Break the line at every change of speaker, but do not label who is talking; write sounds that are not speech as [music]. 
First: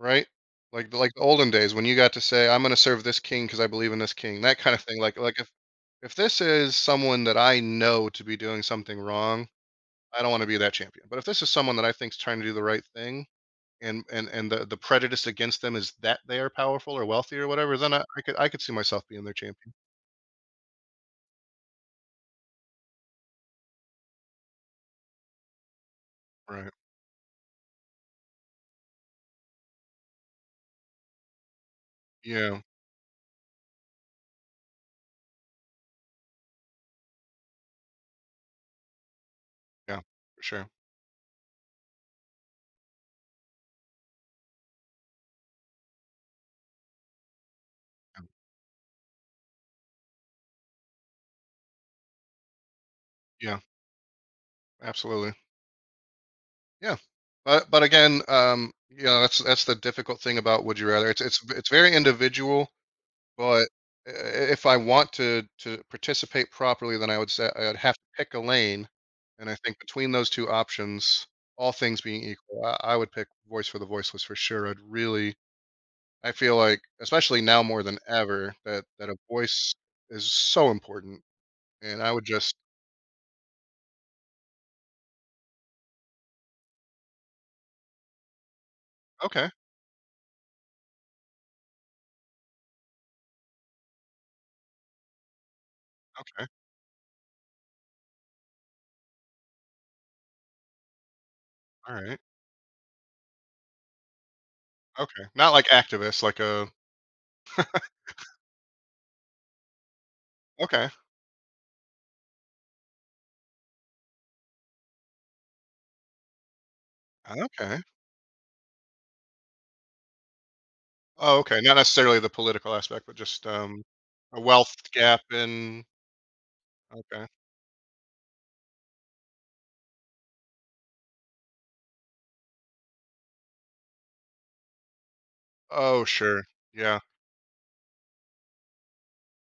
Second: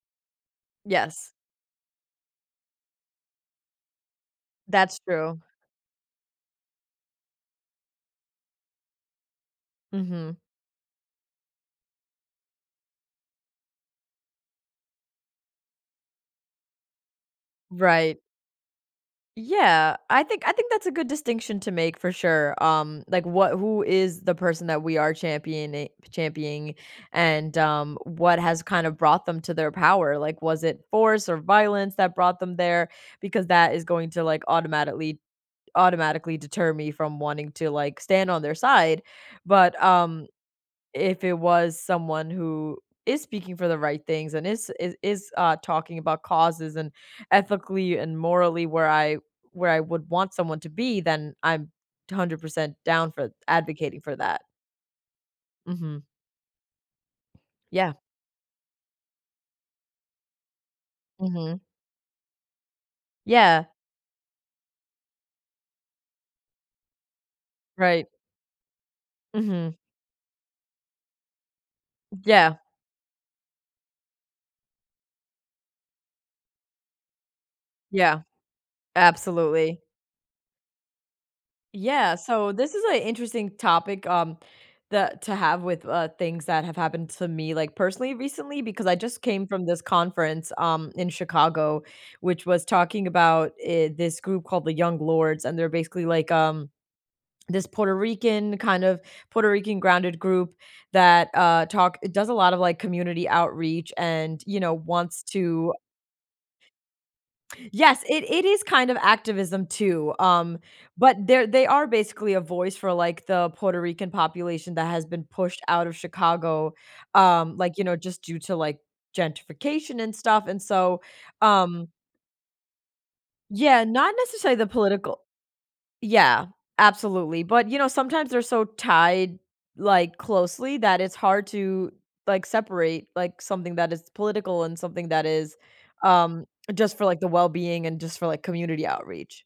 Right, like the, like
Yes.
olden days when you got to say, "I'm gonna serve this king 'cause I believe in this king." that, kinda,
That's
thing, like, like
true.
if, if this is someone that I know to be doing something wrong, I don't
Mhm.
wanna be their champion, but if this is someone that I think is trying to do the right thing, and, and, and the, the prejudice against them is that they are powerful or wealthy or whatever, then I,
Right.
I could, I could see myself being their champion.
Yeah, I think, I think that's a good distinction to make for sure, um, like, what who is the person that we are championing,
Right.
championing, and, um, what has, kind of, brought them to their power, like, was it force or violence that brought them
Yeah.
there, because that is going to, like, automatically automatically deter me from wanting to, like, stand on their side, but,
Yeah,
um,
for sure.
if it was someone who is speaking for the right things, and is is is, uh, talking about causes and ethically and
Yeah.
morally where I, where I would want someone to be, then I'm 100% down for
Yeah.
advocating for that.
Absolutely.
Mhm.
Yeah, but, but
Yeah.
again, um, you know, that's, that's the difficult thing about would you rather. It's, it's,
Mhm.
it's very individual, but,
Yeah.
e eh, if I want to, to participate properly, then I would say I would have to
Right.
pick a lane, and I
Mhm.
think between those 2 options, all things being
Yeah.
equal, uh, I I would pick voice for the voiceless for sure. I'd really I feel, like especially now more than
Yeah,
ever that that a voice
absolutely.
is so important, and I
Yeah,
would
so,
just
this is a interesting topic, um, that to have with, uh, things that have happened to me, like, personally recently, because I, just, came
Okay.
from this conference, um, in Chicago, which was talking about, eh, this group called the Young Lords, and they're basically, like,
Okay.
um, this Puerto Rican, kind of Puerto Rican grounded group that, uh,
All
talk it
right.
does a lot of, like, community outreach and, you know,
Okay,
wants
not like
to
activists like a
Yes, it,
[laughs]
it is, kind of, activism too, um,
Okay.
but they're they are basically a voice for, like, the Puerto Rican population that has been pushed out of Chicago, um, like,
Okay.
you know, just, due to, like, gentrification and stuff, and so,
Oh, okay, not
um
necessarily the political aspect, but, just,
Yeah,
um,
not
a
necessarily the
wealth gap
political.
in
Yeah,
Okay.
absolutely, but, you know, sometimes they're so tied, like, closely that it's hard to, like, separate, like, something that is political and something that is,
Oh, sure.
um, just,
Yeah.
for, like, the well-being and, just, for, like, community outreach.